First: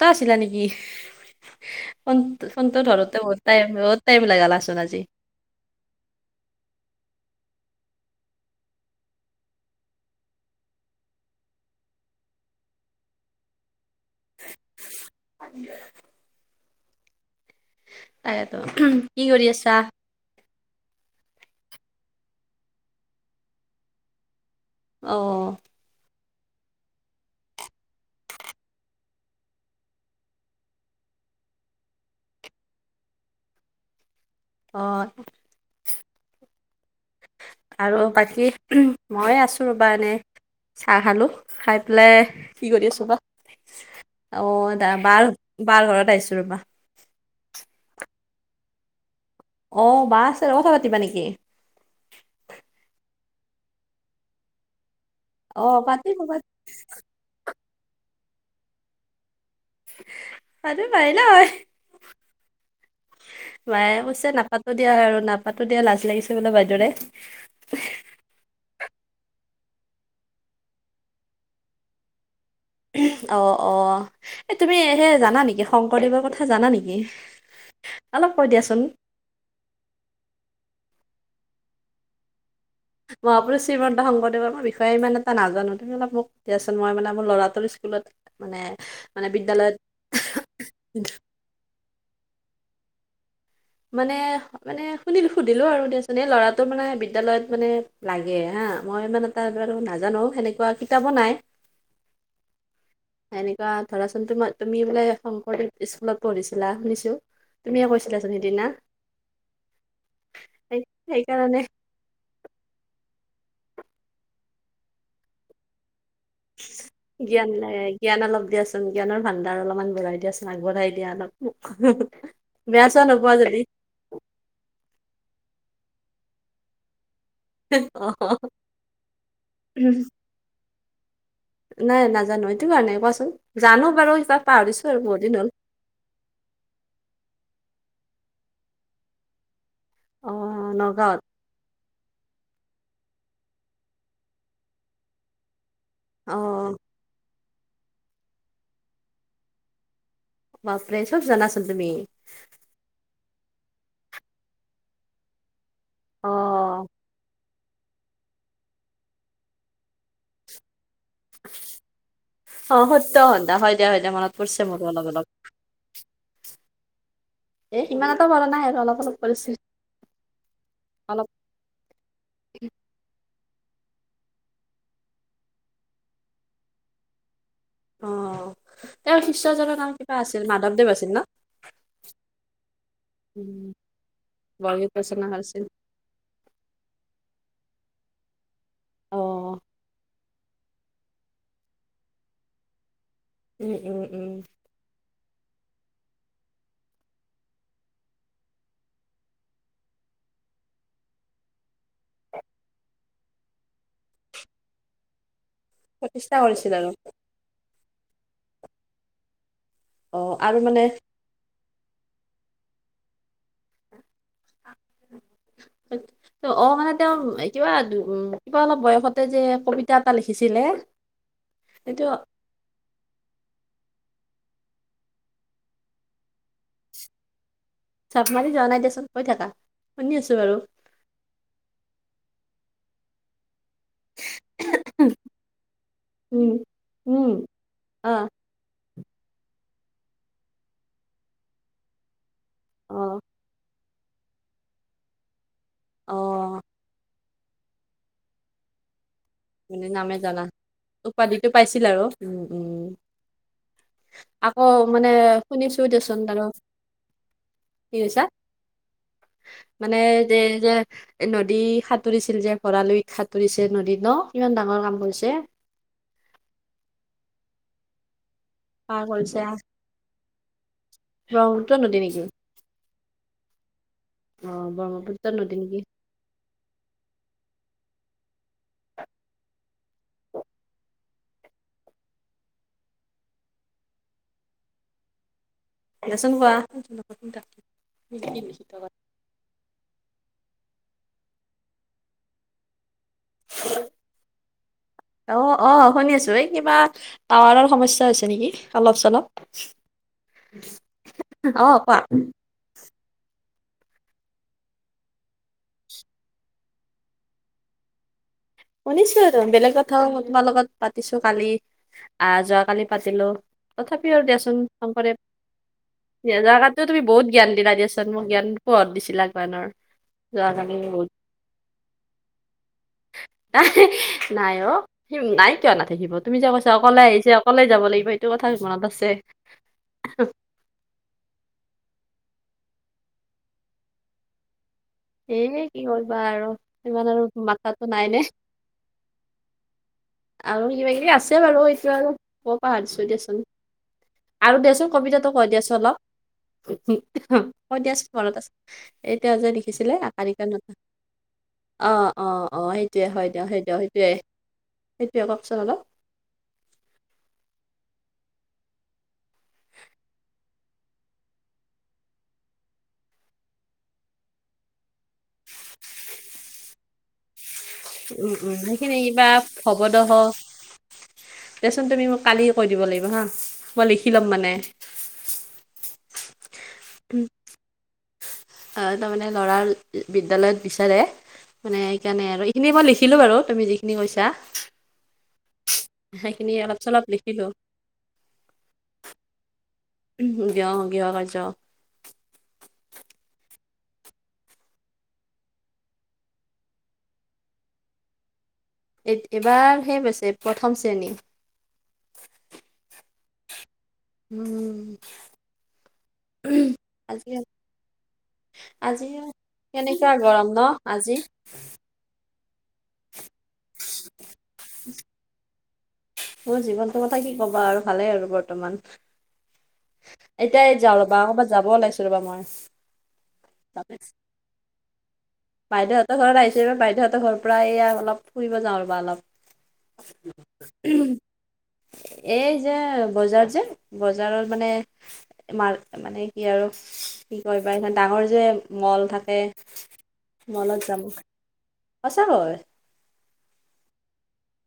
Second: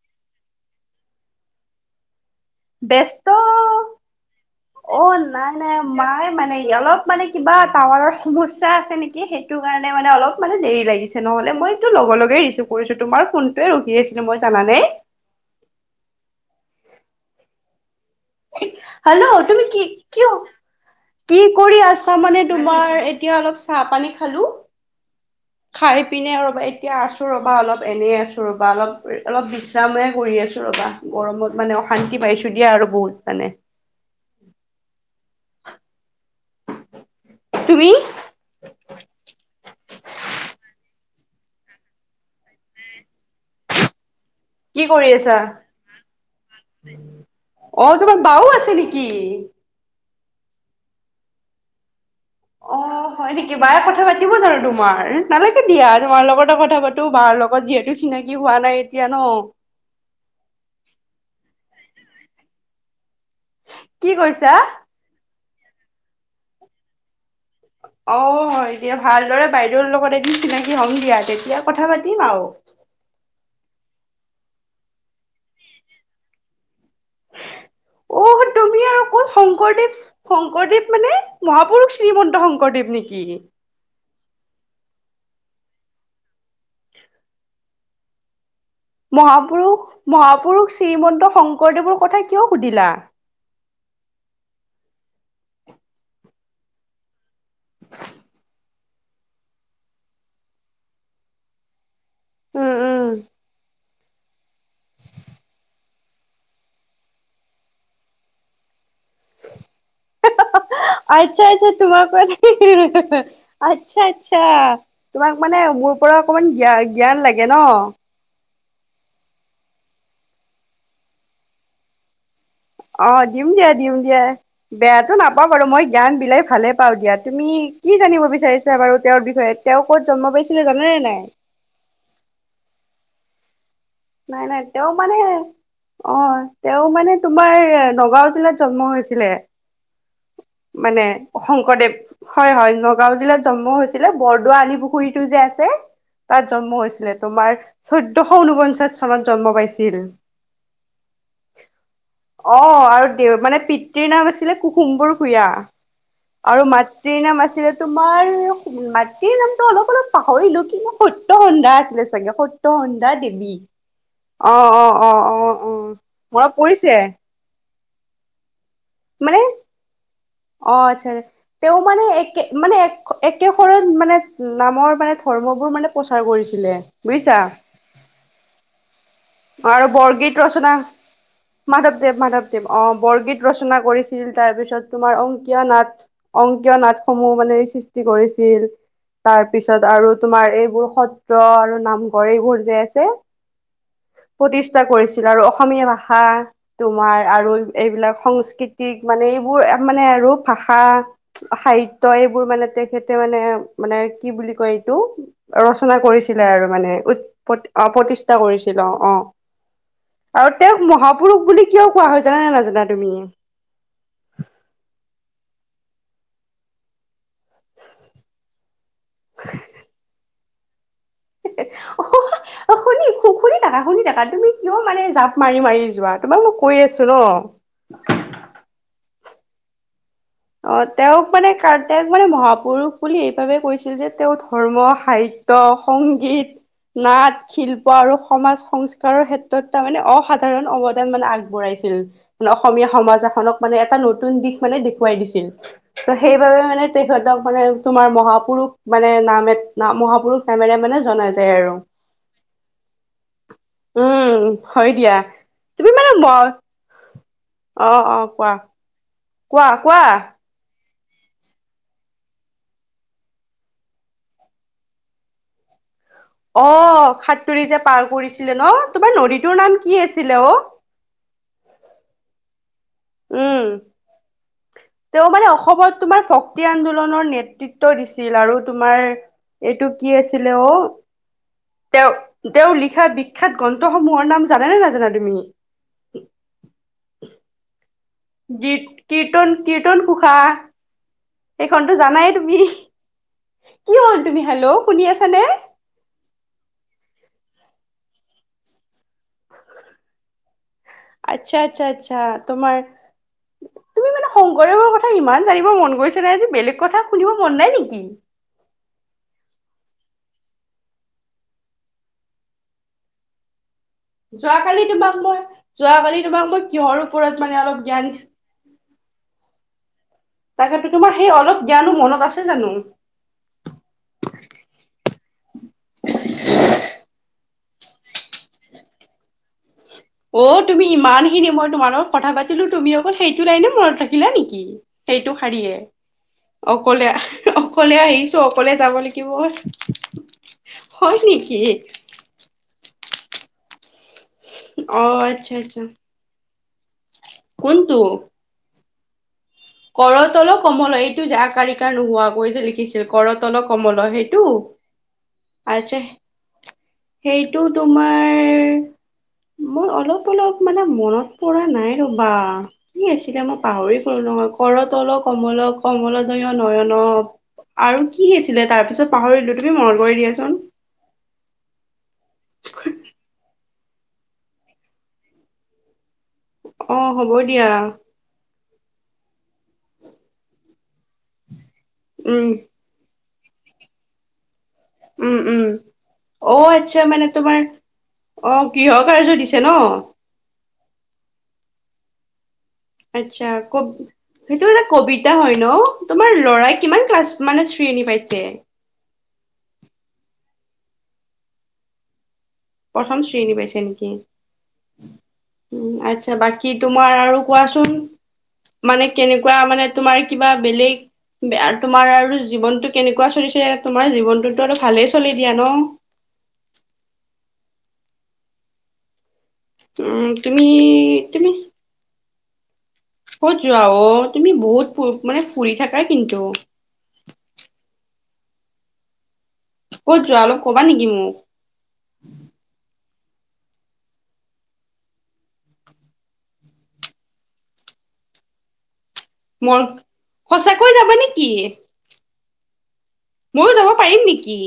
টা আছিলা নেকি? ফন ফোনটো ধৰোতে ব্যস্ত বহুতাইম বহুত টাইম লাগালাচোন আজি। অ' নাই নাই মায়ে মানে অলপ মানে কিবা টাৱাৰৰ সমস্যা আছে নেকি? সেই- টো কাৰণে মানে অলপ মানে দেৰি লাগিছে, নহ'লে মইটো লগে লগে ৰিচিভ কৰিছো তোমাৰ ফোনটোৱে ৰখি আছি- লো মই জানানে? [unintelligible] তাকেটো, কি হেল্ল' কৰি তুমি আছা? কি কিয়? কি কৰি আছা মানে তোমাৰ এতিয়া অলপ চাহ পানী খালো, - অঁ' খাই পিনে ৰ'বা এতিয়া আছোঁ ৰ'বা অলপ এনেই আছোঁ ৰ'বা অলপ অলপ বিশ্ৰামহে কৰি আছো ৰ'বা। গৰমত মানে অশান্তি পাইছো দিয়া আৰু বহুত মানে। অঁ' তুমি আৰু বাকী মই আছো ৰবা এনেই। চাহ খালোঁ, খাই পেলাই কি কৰি আছো বা? অঁ কি দা কৰি বাৰ আছা বাৰ ঘৰত আহিছো ৰবা। [unintelligible] অঁ' তোমাৰ বাও আছে নেকি? অঁ বা আছে ত কথা পাতিবা নেকি? অঁ হয় নেকি, বায়ে কথা পাতিব জানো তোমাৰ? নালাগে অ দিয়া, পাতিব তোমাৰ পাত লগতে কথা পাতো বাৰ লগত যিহেতু চিনাকি হোৱা নাই এতিয়া ন। পাতিব পাৰিলা হয়। বায়ে কি কৈছে কৈছা নাপাতো দিয়া আৰু নাপাতো দিয়া লাজ লাগিছে বোলে বাইদেউলে। অঁ' হয় দিয়া ভালদৰে বাইদেউৰ লগত এদিন চিনাকি হম দিয়া, তেতিয়া কথা পাতিম আৰু। অ অ' এই তুমি সেই জানা নেকি শংকৰদেৱৰ কথা জানা নেকি? অলপ অ', কৈ তুমি দিয়াচোন। আৰু শংকৰদেৱ শংকৰদেৱ মানে, মহাপুৰুষ শ্ৰীমন্ত শংকৰদেৱ। নেকি মহাপুৰুষ- শ্ৰীমন্ত শংকৰদেৱৰ মই বিষয়ে ইমান এটা নাজানো, তুমি অলপ মোক দিয়াচোন মই মানে মোৰ ল'ৰাটোৰ স্কুলত- মানে- মানে বিদ্যালয়ত মহাপুৰুষ মহাপুৰুষ শ্ৰীমন্ত শংকৰদেৱৰ কথা কিয় সুধিলা? মানে- মানে শুনিলো সুধিলো আৰু দিয়াচোন এই ল'ৰাটো মানে বিদ্যলয়ত মানে লাগে হাঁ, মই মানে- তাৰপৰাটো নাজানো, সেনেকুৱা কিতাপো নাই। উম' উম' সেনেকুৱা ধৰাচোন তোমা তুমি বোলে শংকৰদেৱ স্কুলত পঢ়িছিলা শুনিছো। তুমিয়ে কৈছিলাচোন সিদিনা। সেই আৎচ্ছা সেইকাৰণে আৎচ্ছা। তোমাক মানে আৎচ্ছা আৎচ্ছা তোমাক মানে মোৰ- পৰা অকমান জ্ঞা জ্ঞান লাগে ন। জ্ঞান অলপ দিয়াচোন জ্ঞানৰ ভাণ্ডাৰ অলপমান বঢ়াই দিয়াচোন আগবঢ়াই দিয়া অলপ মোক। বেয়া চেয়া অঁ নোপোৱা দিম যদি দিয়া দিম দিয়া, বেয়াতো নাপাওঁ বাৰু মই জ্ঞান বিলাই ভালে পাওঁ দিয়াত। তুমি কি জানিব বিচাৰিছা বাৰু তেওঁৰ বিষয়ে তেওঁ অ ক'ত জন্ম পাইছিলে জানানে নাই? নাই নাজানো, এইটো কাৰণে কোৱাচোন জানো বাৰু কিবা নাই নাই তেওঁ পাহৰিছো আৰু মানে বহুত দিন হ'ল। অ, তেওঁ মানে তোমাৰ নগাঁও জিলাত জন্ম হৈছিলে। অ মানে নগাঁৱত শংকৰদেৱ হয়-হয় নগাঁও জিলাত জন্ম হৈছিলে, বৰদোৱা আলি পুখুৰীটো যে আছে। অ তাত জন্ম হৈছিলে তোমাৰ চৈধ্যশ ঊনপঞ্চাশ চনত জন্ম পাইছিল। বাপৰে চব জানাচোন তুমি। অ, আৰু দেউ মানে পিতৃৰ নাম আছিলে কুসুম্বৰ ভূঞা। অ আৰু মাতৃৰ নাম আছিলে তোমাৰ মাটিৰ নামটো অলপ অলপ পাহৰিলো কিন্ত সত্য সন্ধা আছিলে চাগে সত্য সন্ধা দেৱী। দিয়া এতিয়া যায় মনত অ, পৰিছে মোৰো অ, অলপ অ, অলপ অ, অ, মনত পৰিছে। এ ইমান এটা মনত নাই আৰু অলপ-অলপ মানে কৰিছিল। অ' আচ্ছা, তেওঁ মানে একে মানে এক একেশৰণ মানে নামৰ মানে ধৰ্মবোৰ মানে প্ৰচাৰ কৰিছিলে বুজিছা। অ তেওঁৰ শিষ্যজনৰ নাম কিবা আছিল মাধৱদেৱ আছিল ন। মাধৱদেৱ-মাধৱদেৱ আহ, বৰগীত উম, ৰচনা কৰিছিল তাৰ পিছত বৰগীত তোমাৰ ৰচনা অংকীয়া কৰিছিল নাত। অংকীয় নাটসমূহ মানে সৃষ্টি কৰিছিল অ তাৰপিছত আৰু তোমাৰ এইবোৰ সত্ৰ আৰু নামঘৰ এইবোৰ যে আছে। উম, উম, উম, চেষ্টা কৰিছিলা আৰু অসমীয়া ভাষা, তোমাৰ আৰু এইবিলাক সংস্কৃতিক মানে এইবোৰ মানে ৰূপ ভাষা। সাহিত্য এইবোৰ মানে তেখেতে মানে-মানে কি বুলি কয় এইটো, ৰচনা প্ৰতিষ্ঠা কৰিছিলে আৰু কৰিছিল মানে উ অ' প্ৰতিষ্ঠা কৰিছিল অ' অ'। আৰু তেওঁক মহাপুৰুষ বুলি কিয় কোৱা হয়, জান নে নাজানা তুমি? অ' মানে তেওঁ কিবা উ কিবা অলপ বয়সতে যে কবিতা এটা লিখিছিলে। অ সেইটো [unintelligible] অ' শুনি শুনি থাকা, শুনি থাকা তুমি কিয় মানে জাপ মাৰি-মাৰি যোৱা তোমাক মই কৈ আছো ন। জাপ মাৰি যোৱা নাই দিয়চোন কৈ থাকা শুনি আছো বাৰু। অ' তেওঁক মানে তেওঁক মানে মহাপুৰুষ বুলি এইবাবে কৈছে, আছিল যে তেওঁ ধৰ্ম সাহিত্য সংগীত। উম উম নাট শিল্প অ আৰু সমাজ সংস্কৃতি, সংস্কাৰ ক্ষেত্ৰত তাৰ মানে অসাধাৰণ অৱদান মানে আগবঢ়াইছিল। অসমীয়া অ সমাজ এখনক মানে এটা নতুন দিশ মানে দে দেখোৱাই দিছিল অ ত' সেইবাবে মানে তেখেতক মানে তোমাৰ মহাপুৰুষ মানে নাম এটা মানে ন নামে জানা মহাপুৰুষ নমেৰে মানে জনা উপাধিটো যায় আৰু। পাইছিল উম, উম। উম আকৌ হয় মানে দিয়া শুনিছো তুমি মানে দেচোন ম বাৰু। অ' অ' কোৱা। কোৱা মানে কোৱা দে যে, নদী সাঁতুৰিছিল যে ভঁৰালৈ সাঁতুৰিছে নদী ন' কিমান ডাঙৰ কাম কৰিছে। অ' সাতৰি যে পাৰ কৰিছিলে ন' পাৰ তোমাৰ কৰিছে নদীটোৰ নাম কি আছিলে অ', ব্ৰহ্মপুত্ৰ নদীৰ নেকি? উম, অ ব্ৰহ্মপুত্ৰ তেওঁ মানে নদী নেকি অসমত। তোমাৰ শক্তি আন্দোলনৰ নেতৃত্ব দিছিল আৰু তোমাৰ এইটো কি আছিলে অ তেওঁ তেওঁৰ লিখা বিখ্যাত গ্ৰন্থসমূহৰ নাম জানেনে নাজানা তুমি? দিয়াচোন কোৱা। কী-কীৰ্তন-কীৰ্তন ঘোষা সেইখনতো জানাই তুমি। কি হ'ল তুমি হেল্ল' শুনি আছানে? অ' অ' শুনিছো এই কিবা টাৱাৰৰ সমস্যাৰ হৈছে নেকি অলপ চলপ। অ কোৱা আচ্ছা-আচ্ছা-আচ্ছা তোমাৰ তুমি মানে শংকৰদেৱৰ কথা ইমান জানিব মন গৈছে নে আজি, বেলেগ কথা শুনিব মন নাই নেকি? শুনিছো আৰু বেলেগ কথাও তোমাৰ লগত পাতিছো কালি আহ যোৱাকালি পাতিলো তথা দিয়াচোন যোৱাকালি শংকৰদেৱ, তোমাক মই যোৱাকালি তোমাক মই জগাতো কিহৰ তুমি বহুত ওপৰত জ্ঞান মানে দিলা অলপ জ্ঞান দিয়াচোন মোক জ্ঞান [unintelligible] যোৱাকালি তাকেতো বহুত তোমাৰ সেই অলপ জ্ঞানো মনত আছে জানো? নাই নাই অ নাই কিয় নাথাকিব তুমি যে কৈছা অকলে আহিছা অকলে যাব লাগিব, সেইটো কথা মনত আছে। [inaudible] অ' তুমি ইমানখিনি মই তোমাৰ লগত কথা পাতিলো। তুমি অকল সেইটো লাইনে মনত ৰাখিলা নেকি? সেইটো এ শাৰীয়ে, কি কৰিবা আৰু ইমান অকলে আৰু মাথাতো অকলে নাই নে আহিছো অকলে যাব লাগিব। আৰু কিবা কিবি হয় আছে নেকি? বাৰু এইটো আৰু ক'পা আনিছো দিছো দিয়াচোন। আৰু দিয়াচোন অ কবিতাটো কৈ আচ্ছা দিয়াচোন আচ্ছা অলপ। [unintelligible] মই কোনটো? দিয়াছো ঘৰত আছো, এতিয়া যে দেখিছিলে আকাৰ ইকাৰ কৰতল ন কমল এইটো যে আকাৰ ইকাৰ নোহোৱাকৈ অ-অ-অ যে লিখিছিল সেইটোৱে হয় দিয়ক কৰতল দিয়ক কমল সেইটোৱে। সেইটো? সেইটোয়ে কওঁকচোন অলপ, আচ্ছা সেইটো তোমাৰ মোৰ অলপ অলপ মানে মনত পৰা নাই ৰ'বা। কি আছিলে মই পাহৰি গলো নহয়, কৰতল কমল কমল দয় নয়ন আৰু কি উম, উম, আছিলে তাৰ সেইখিনি পিছত কিবা পাহৰিলো তুমি মন ভৱদহ কৰি দিয়াচোন। দেচোন তুমি মোক কালি কৈ দিব লাগিব হা। মই লিখি ল'ম মানে। অ হ'ব দিয়া। আহ তাৰমানে ল'ৰাৰ বিদ্যালয়ত বিচাৰে। মানে সেইকাৰণে আৰু, উম এইখিনি মই লিখিলো বাৰু তুমি যিখিনি কৈছা। উম উম সেইখিনি অ' অলপ আচ্ছা চলপ মানে লিখিলোঁ। তোমাৰ অ গৃহ কাৰ্য দিছে ন। উম [unintelligible] কাৰ্য্য আচ্ছা কব সেইটো এটা কবিতা হয় ন, তোমাৰ ল'ৰাই কিমান ক্লাছ মানে শ্ৰেণী পাইছে? এই-এইবাৰ সি পাইছে, প্ৰথম শ্ৰেণী প্ৰথম শ্ৰেণী পাইছে কি, উম, উম আচ্ছা বাকী তোমাৰ আজি আৰু কোৱাচোন মানে আজি কেনেকুৱা মানে কেনেকুৱা তোমাৰ গৰম কিবা ন আজি, বেলেগ আৰু তোমাৰ আৰু জীৱনটো কেনেকুৱা চলিছে তোমাৰ জীৱনটোতো আৰু ভালেই চলি দিয়া ন। মোৰ জীৱনটোৰত কথা কি ক'বা আৰু ভালেই আৰু বৰ্তমান। উম তুমি এতিয়াই যাওঁ ৰ'বা তুমি ক'ৰবাত যাব ওলাইছো ৰ'বা মই। ক'ত যোৱা অ? তুমি বহুত মানে। ফু-ফুৰি থাকা কিন্তু। এ বাইদেউহতৰ ঘৰ প্ৰায় ইয়া অলপ ফুৰিব যাওঁ ৰবা অলপ। ক'ত যোৱা অলপ ক'বা নেকি মোক? এই যে বজাৰত যে বজাৰত মানে এ মাল মানে কি আৰু কি কয় বা ইমান ডাঙৰ যে মল থাকে মোৰ মলত যাম। কি? সচাকৈ। ময়ো যাব পাৰিম নেকি?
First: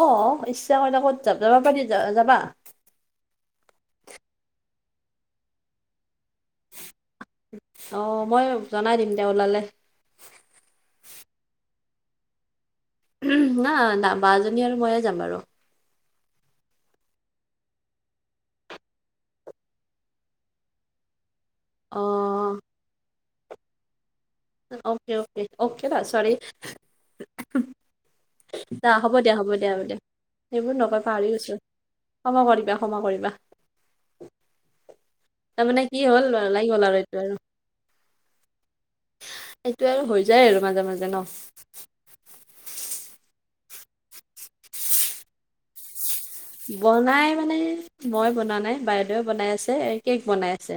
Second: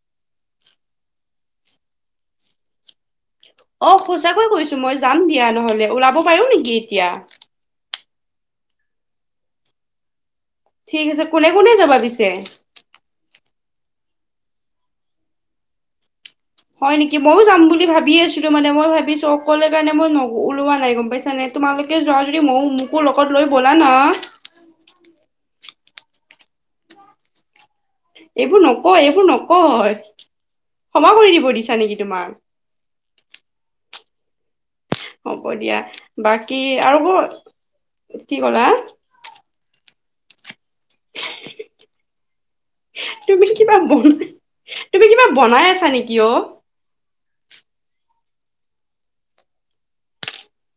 অ' ইচ্ছা কৰিলে ক'ত যা যাব পাৰি যা যাবা অ' সঁচাকৈ কৈছো মই যাম দিয়া নহলে, ওলাব পাৰো নেকি এতিয়া? অ' মই জনাই দিম তেওঁ ওলালে। ঠিক আছে, কোনে কোনে যাবা পিছে? উহু, না না বাজনী আৰু ময়ে যাম বাৰু। হয় নেকি? মইয়ো যাম বুলি ভাবি আছিলো মানে মই ভাবিছো অকলে কাৰণে মই ন ওলোৱা নাই গম পাইছানে? তোমালোকে অ যোৱা যদি মই মোকো লগত লৈ ব'লা না? অকে অকে, অকে বা চৰি এইবোৰ দা নকয় হ'ব এইবোৰ দিয়া হ'ব দিয়া হ'ব নকয়, দিয়া সেইবোৰ নকয় ক্ষমা পাহৰি কৰি দিব গৈছো দিছা নেকি তোমাক? ক্ষমা কৰিবা ক্ষমা কৰিবা। হ'ব দিয়া, তাৰমানে কি হ'ল বাকী ওলাই গ'ল আৰু এইটো কো কি কলা? সেইটো আৰু হৈ যায় আৰু মাজে মাজে ন। তুমি কিবা বন, তুমি কিবা বনাই আছা নেকি অ? বনাই মানে মই বনা নাই, বাইদেউৱে বনাই আছে এই কেক বনাই আছে।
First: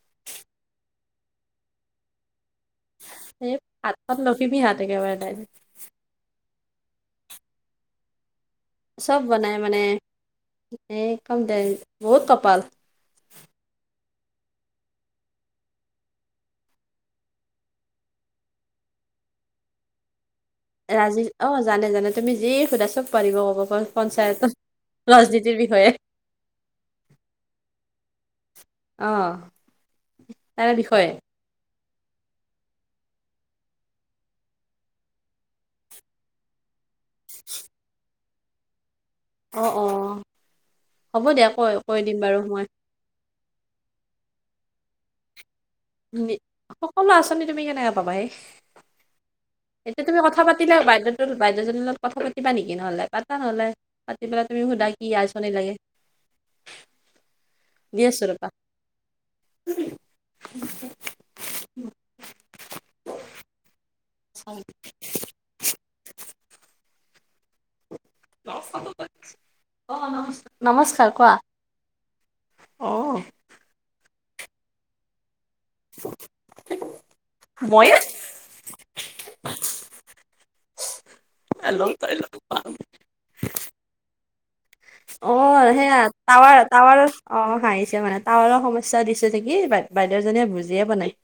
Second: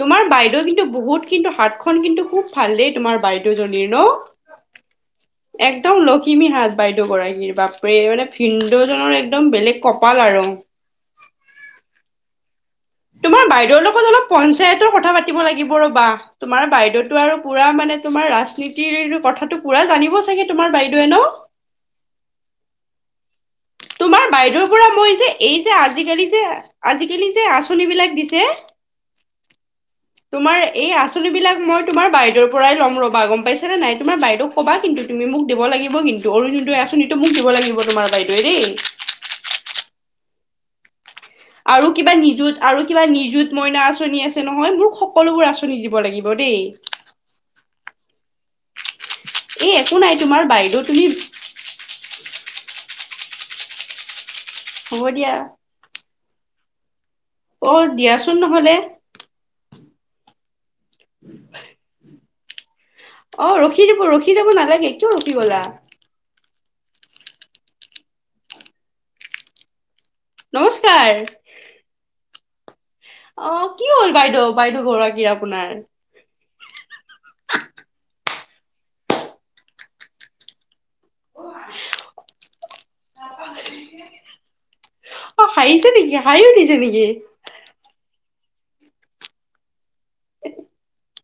তোমাৰ বাইদেউ কিন্তু বহুত কিন্তু হাতখন কিন্তু খুব ভাল দেই তোমাৰ এই বাইদেউজনীৰ ন? হাতখন লখিমী হাত একেবাৰে তাই এক দম লখিমী হাত বাইদেউ গৰাকীৰ বাপৰে মানে ভিন্দৌজনৰ একদম বেলেগ কপাল আৰু। একদম দেই, বহুত কপাল। তোমাৰ বাইদেউৰ লগত অলপ পঞ্চায়তৰ কথা পাতিব লাগিব ৰ'বা। তোমাৰ বাইদেউতো আৰু পুৰা মানে তোমাৰ ৰাজনীতিৰ কথাটো পুৰা জানিব চ ৰাজনীতি অ' জানে, জানে তুমি যিয়েই সুধা চব পাৰিব ক'ব। পাৰ তোমাৰ বাইদেউৰ পৰা মই যে এই যে আজিকালি যে, আজিকালি যে আঁচনিবিলাক দিছে। অ'। তোমাৰ তাৰে এই বিষয়ে আচঁনিবিলাক মই তোমাৰ বাইদেউৰ পৰাই ল'ম ৰ'বা গম পাইছানে নাই? তোমাৰ বাইদেউ ক'বা কিন্তু তুমি মোক দিব লাগিব কিন্তু অৰুণোদয় আঁচনি টো মোক দিব লাগিব তোমাৰ বাইদেৱে দেই। অ' অ। হ'ব দিয়া কৈ, আৰু কৈ কিবা দিম বাৰু নিযুত মই। আৰু কিবা নিযুত মইনা আঁচনি আছে নহয়? মোৰ সকলোবোৰ আঁচনি দিব লাগিব নি- দেই। সকলো আঁচনি তুমি কেনেকে পাবাহে? এই একো এতিয়া নাই তুমি কথা তোমাৰ পাতিলে বাইদেউ তুমি বাইদেউটো বাইদেউজনীৰ লগত কথা পাতিবা নেকি? নহ'লে পাতা নহ'লে, পাতি পেলাই তুমি সুধা কি হ'ব দিয়া আঁচনি লাগে? অ সুধি আছোঁ দিয়াচোন ৰ'বা। নহ'লে অ, ৰখি দিব, ৰখি যাব নালাগে, কিয় ৰখি গলা? [unintelligible] অ, নমস্কাৰ, নমস্কাৰ কোৱা। অ' অ' কি হ'ল বাইদেউ, বাইদেউগৰাকী আপোনাৰ? মই [unintelligible] পাঙ অ'সেয়া, টাৱাৰ টাৱাৰৰ অ হাঁহিছে নেকি হাঁহি উঠিছে নেকি অ, হাঁয়। দিছে মানে, টাৱাৰৰ সমস্যা দিছে নেকি? বাই বাইদেউ‌ জনীয়ে বুজিয়ে পোৱা নাই।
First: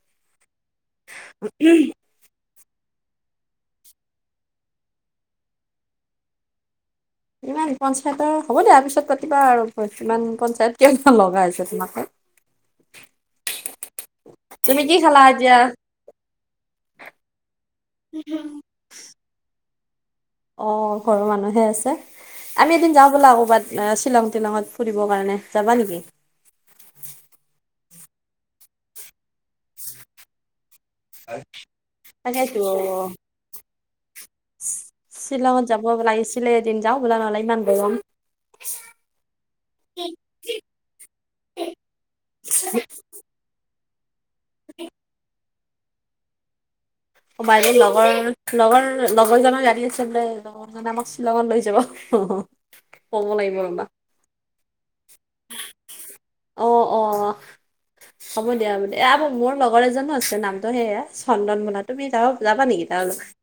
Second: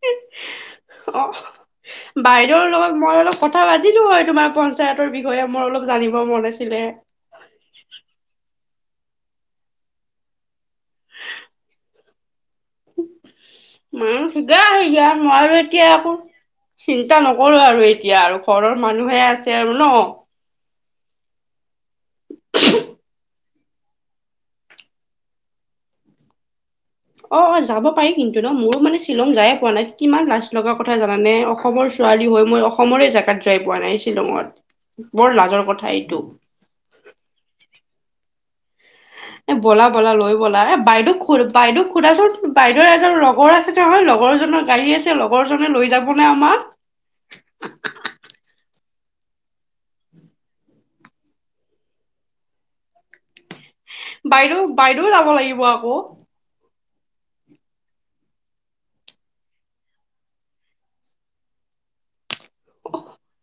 অ [unintelligible] বাইদেউৰ লগত মই অলপ কথা পাতিলো হয়, তোমাৰ পঞ্চায়তৰ বিষয়ে, মোৰ অলপ জানিব মন আছিলে। ইমান পঞ্চায়তৰ হ'ব দিয়া, পিছত পাতিবা আৰু ইমান পঞ্চায়ত কেলে ল'গা হৈছে তোমাকে হেঁ। মাক তুমি শুধাহি কি য়া খালা মই আৰু এতিয়া আকৌ চিন্তা নকৰোঁ আৰু এতিয়া আৰু, ঘৰৰ মানুহে আছে আৰু ন'? অ' ঘৰৰ মানুহে আছে, আমি এদিন যাওঁ ব'লা ক'ৰবাত। এ, শ্বিলং টিলংত ফুৰিবৰ কাৰণে, যাবা নিকি? অঁ অঁ, যাব পাৰি কিন্তু ন'? ময়ো মানে শ্বিলং যায়ে পোৱা নাই, কিমান লাছ লগা কথা জানানে? অসমৰ ছোৱালী হৈ, তাকেইতো। মই অসমৰে জাগাত যায় পোৱা নাই, শ্বিলঙত। বৰ লাজৰ শ্বিলঙত যাব কথা এইটো। লাগিছিলে এদিন যাওঁ ব'লা নহ'লে, ইমান গৰম। এ, ব'লা ব'লা, লৈ ব'লা। এ, বাইদেক সুধা, বাইদেউ সোধাচোন, বাইদেউৰ এজন লগৰ আছে নহয়, লগৰ জনৰ গাড়ী আছে। লগৰ জনে লৈ যাবনে আমাক? বাইদেউ লগৰ, লগৰ লগৰ জনৰ গাড়ী আছে বোলে, লগৰ লগৰ জনে আমাক শ্বিলঙত লৈ যাব। ক'ব লাগিব ৰ'বা। বাইদেউ, বাইদেউ যাব লাগিব আকৌ। অঁ, অঁ। হ'ব দিয়া, হ'ব দিয়া। এয়া মোৰ লগৰ এজনো আছে, নামটো সেয়া চন্দন মোনা তুমি যাৱ, যাবা নেকি তাৰ লগত?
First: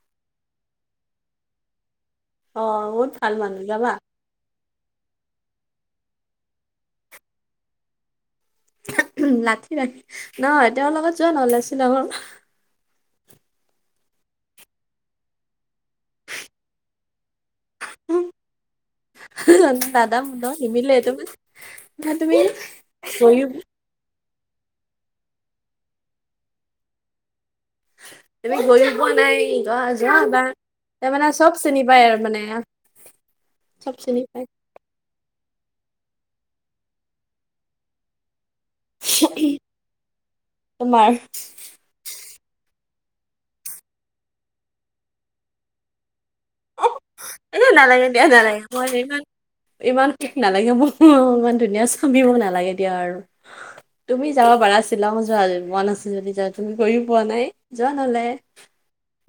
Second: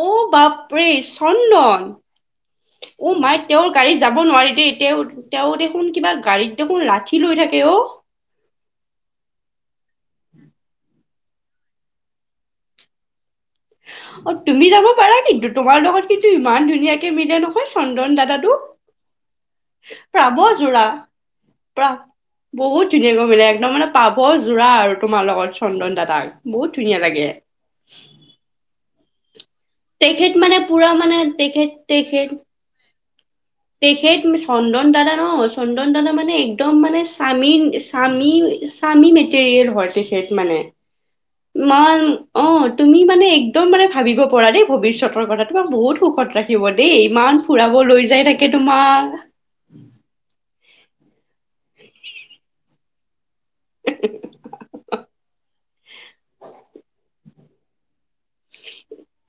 ঔ, বাপৰে চন্দন, বহুত অ' ভাল মাই মানুহ তেওঁৰ যাবা গাড়ীত যাব যাব নোৱাৰি দেই, তেওঁৰ, তেওঁ দেখোন কিবা গাড়ীত দেখোন লাঠি লৈ থাকে ঔ? [unintelligible] লাঠি ৰাখে, নহয় তেওঁৰ লগত যোৱা নহ'লে শ্বিলংত অ, তুমি যাব পাৰা কিন্তু, তোমাৰ লগত কিন্তু ইমান ধুনীয়াকে মিলে নহয়, চন্দন দাদাটো। দাদা মোৰ পাভো লগত যোৰা নিমিলে তুমি প্ৰা তুমি বহুত মিলে গৈয়ো একদম মানে পাব যোৰা আৰু তোমাৰ লগত চন্দন দাদাক বহুত ধুনীয়া লাগে। তুমি গৈ পোৱা নাই গ যোৱা তেখেত এবাৰ মানে পুৰা মানে তাৰমানে চব তেখেত চিনি পাই আৰু তেখেত মানে চব তেখেত চিনি তুমি পায় চন্দন দাদা ন' চন্দন দানা মানে একদম মানে স্বামীৰ স্বামী স্বামী মেটেৰিয়েল হয় তেখেত মানে। তোমাৰ মই অঁ, তুমি মানে একদম মানে ভাবিব পৰা দেই ভৱিষ্যতৰ কথা তোমাক বহুত সুখত ৰাখিব। দেই ইমান এ ফুৰাব লৈ নালাগে যাই দিয়া থাক নালাগে মই ইমান ইমান সোখ নালাগে মোক, ইমান ধুনীয়া স্বামীও নালাগে দিয়া আৰু তুমি যাব পাৰা শ্বিলঙ যোৱা মন আছে যদি যোৱা তুমি গৈও পোৱা নাই যোৱা নহ'লে।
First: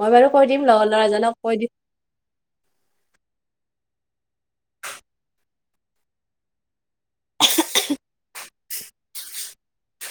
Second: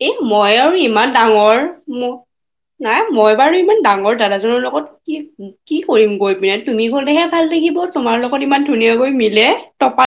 এ বাৰু কৈ মই দিম আৰু লগৰ ইমান ল'ৰাজনক কৈ ডাঙৰ দিম মই, নাই মই বাৰু ইমান ডাঙৰ দাদাজনৰ লগত কি কি কৰিম গৈ পিনে, তুমি গ'লেহে ভাল থাকিব তোমাৰ লগত ইমান ধুনীয়াকৈ মিলে। টপাত